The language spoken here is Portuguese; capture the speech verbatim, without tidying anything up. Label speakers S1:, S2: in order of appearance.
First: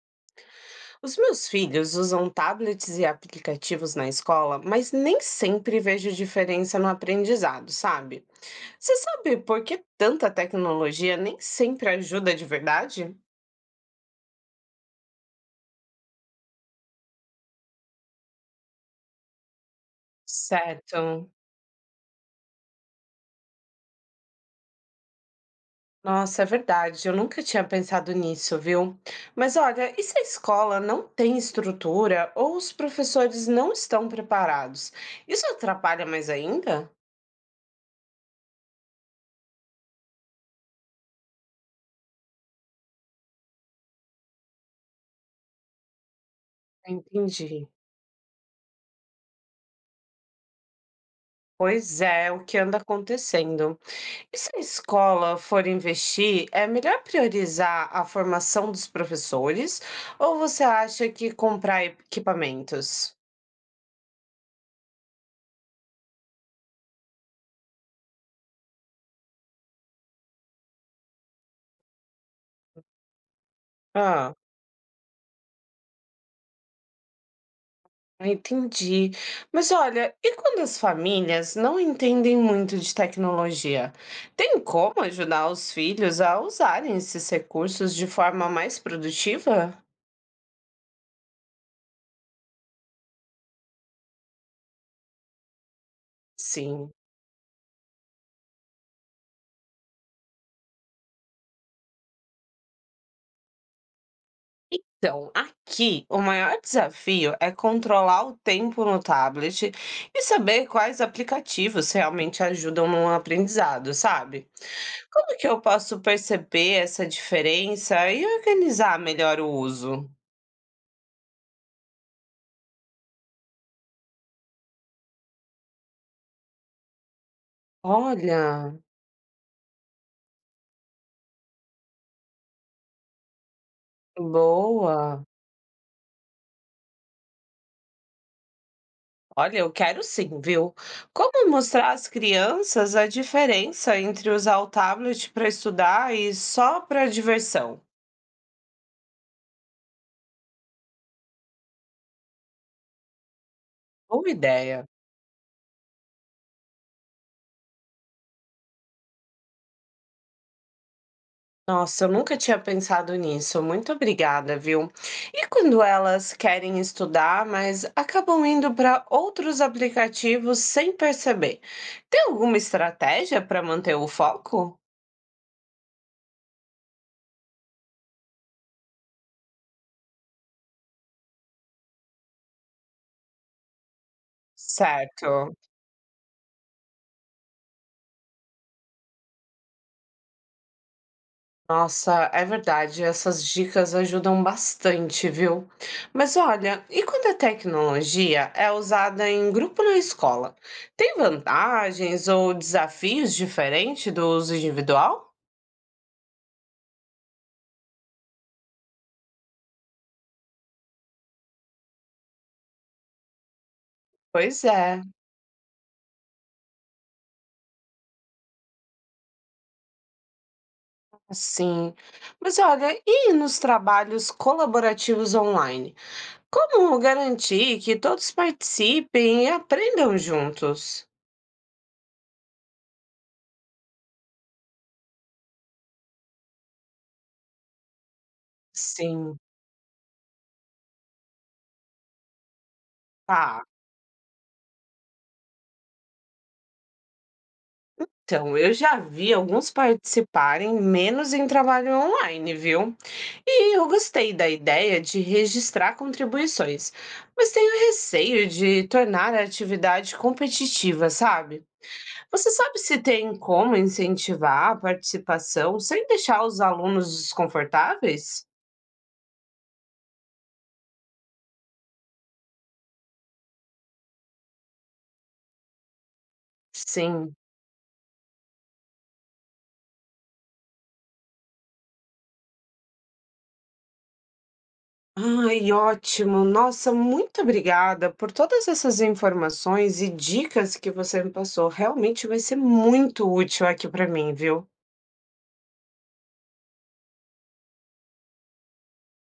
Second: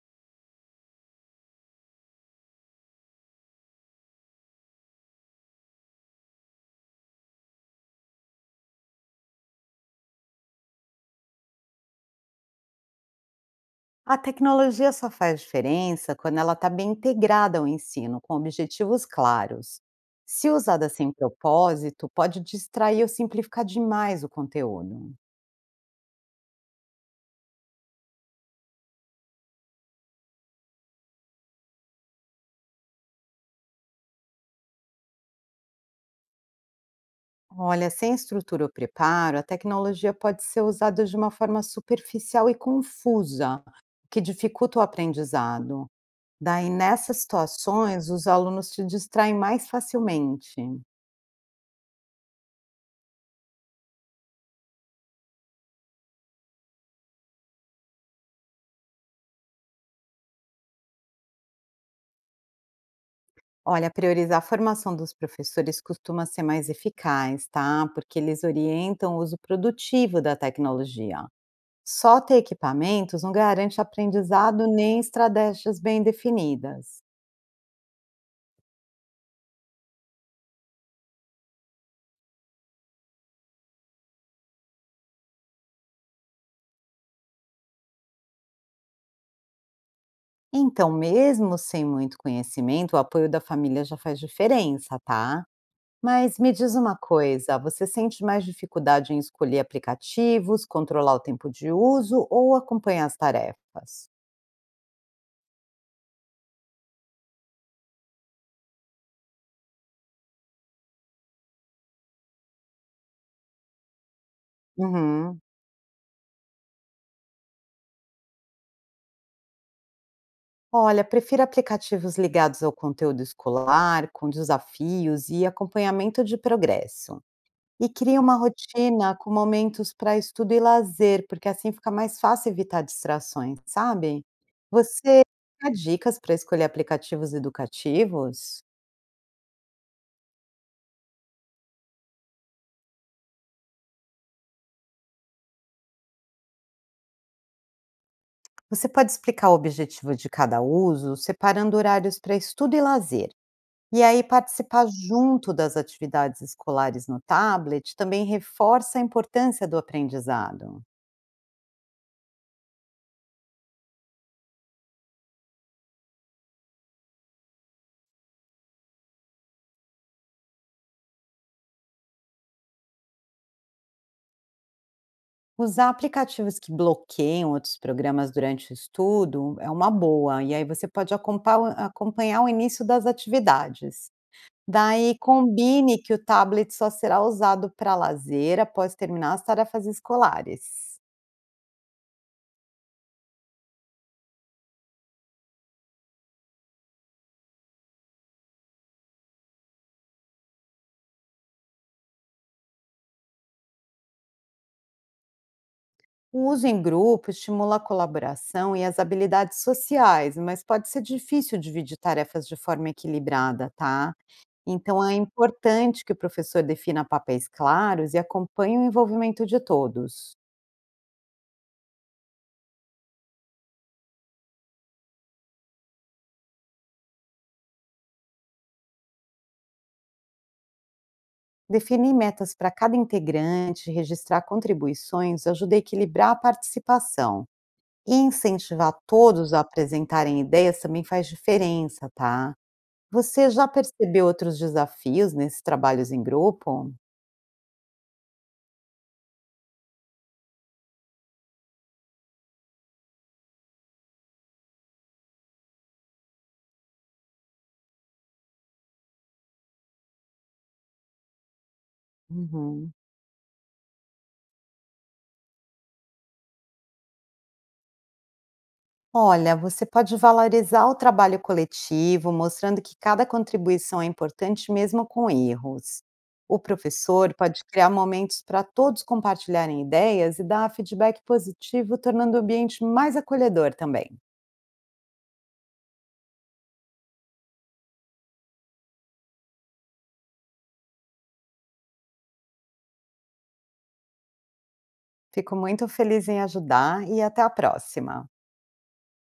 S1: Os meus filhos usam tablets e aplicativos na escola, mas nem sempre vejo diferença no aprendizado, sabe? Você sabe por que tanta tecnologia nem sempre ajuda de verdade?
S2: A tecnologia só faz diferença quando ela está bem integrada ao ensino, com objetivos claros. Se usada sem
S1: Certo.
S2: propósito, pode distrair ou simplificar demais o conteúdo.
S1: Nossa, é verdade. Eu nunca tinha pensado nisso, viu? Mas olha, e se a escola não tem estrutura ou os professores não estão preparados? Isso atrapalha mais ainda?
S2: Olha, sem estrutura ou preparo, a tecnologia pode ser usada de uma forma superficial e confusa, o que dificulta o aprendizado. Daí, nessas
S1: Entendi.
S2: situações, os alunos se distraem mais facilmente.
S1: Pois é, o que anda acontecendo. E se a escola for investir, é melhor priorizar a formação dos professores ou você acha que comprar equipamentos?
S2: Olha, priorizar a formação dos professores costuma ser mais eficaz, tá? Porque eles orientam o uso produtivo da tecnologia. Só ter equipamentos não garante
S1: Ah,
S2: aprendizado nem estratégias bem definidas.
S1: entendi. Mas olha, e quando as famílias não entendem muito de tecnologia? Tem como ajudar os filhos a usarem esses recursos de forma mais produtiva?
S2: Então, mesmo sem muito conhecimento, o apoio da família já faz diferença, tá? Mas me diz
S1: Sim.
S2: uma coisa, você sente mais dificuldade em escolher aplicativos, controlar o tempo de uso ou acompanhar as tarefas?
S1: Então, aqui o maior desafio é controlar o tempo no tablet e saber quais aplicativos realmente ajudam no aprendizado, sabe? Como
S2: Uhum.
S1: que eu posso perceber essa diferença e organizar melhor o uso?
S2: Olha, prefiro aplicativos ligados ao conteúdo escolar, com desafios e acompanhamento de progresso. E cria uma
S1: Olha,
S2: rotina com momentos para estudo e lazer, porque assim fica mais fácil evitar distrações, sabe? Você
S1: boa.
S2: dá dicas para escolher aplicativos educativos?
S1: Olha, eu quero sim, viu? Como mostrar às crianças a diferença entre usar o tablet para estudar e só para diversão?
S2: Você pode explicar o objetivo de cada uso, separando horários para estudo e lazer. E aí,
S1: Boa
S2: participar
S1: ideia.
S2: junto das atividades escolares no tablet também reforça a importância do aprendizado.
S1: Nossa, eu nunca tinha pensado nisso. Muito obrigada, viu? E quando elas querem estudar, mas acabam indo para outros aplicativos sem perceber, tem alguma estratégia para manter o foco?
S2: Usar aplicativos que bloqueiam outros programas durante o estudo é uma boa, e aí você pode acompa- acompanhar o início das atividades. Daí
S1: Certo.
S2: combine que o tablet só será usado para lazer após terminar as tarefas escolares.
S1: Nossa, é verdade. Essas dicas ajudam bastante, viu? Mas olha, e quando a tecnologia é usada em grupo na escola? Tem vantagens ou desafios diferentes do uso individual?
S2: O uso em grupo estimula a colaboração e as habilidades sociais, mas pode ser difícil dividir tarefas de forma equilibrada, tá?
S1: Pois é.
S2: Então é importante que o professor defina papéis claros e acompanhe o envolvimento de todos.
S1: Sim. Mas olha, e nos trabalhos colaborativos online? Como garantir que todos participem e aprendam juntos?
S2: Definir metas para cada integrante, registrar contribuições, ajuda a equilibrar a participação. E incentivar
S1: Sim,
S2: todos a apresentarem ideias também faz diferença, tá? Você
S1: tá.
S2: já percebeu outros desafios nesses trabalhos em grupo?
S1: Então, eu já vi alguns participarem menos em trabalho online, viu? E eu gostei da ideia de registrar contribuições, mas tenho receio de tornar a atividade competitiva, sabe? Você sabe
S2: Uhum.
S1: se tem como incentivar a participação sem deixar os alunos desconfortáveis?
S2: Olha, você pode valorizar o trabalho coletivo, mostrando que cada contribuição é importante mesmo com erros. O professor
S1: Sim.
S2: pode criar momentos para todos compartilharem ideias e dar feedback positivo, tornando o ambiente mais acolhedor também.
S1: Ai, ótimo. Nossa, muito obrigada por todas essas informações e dicas que você me passou. Realmente vai ser muito útil aqui para mim, viu?
S2: Fico muito feliz em ajudar e até a próxima.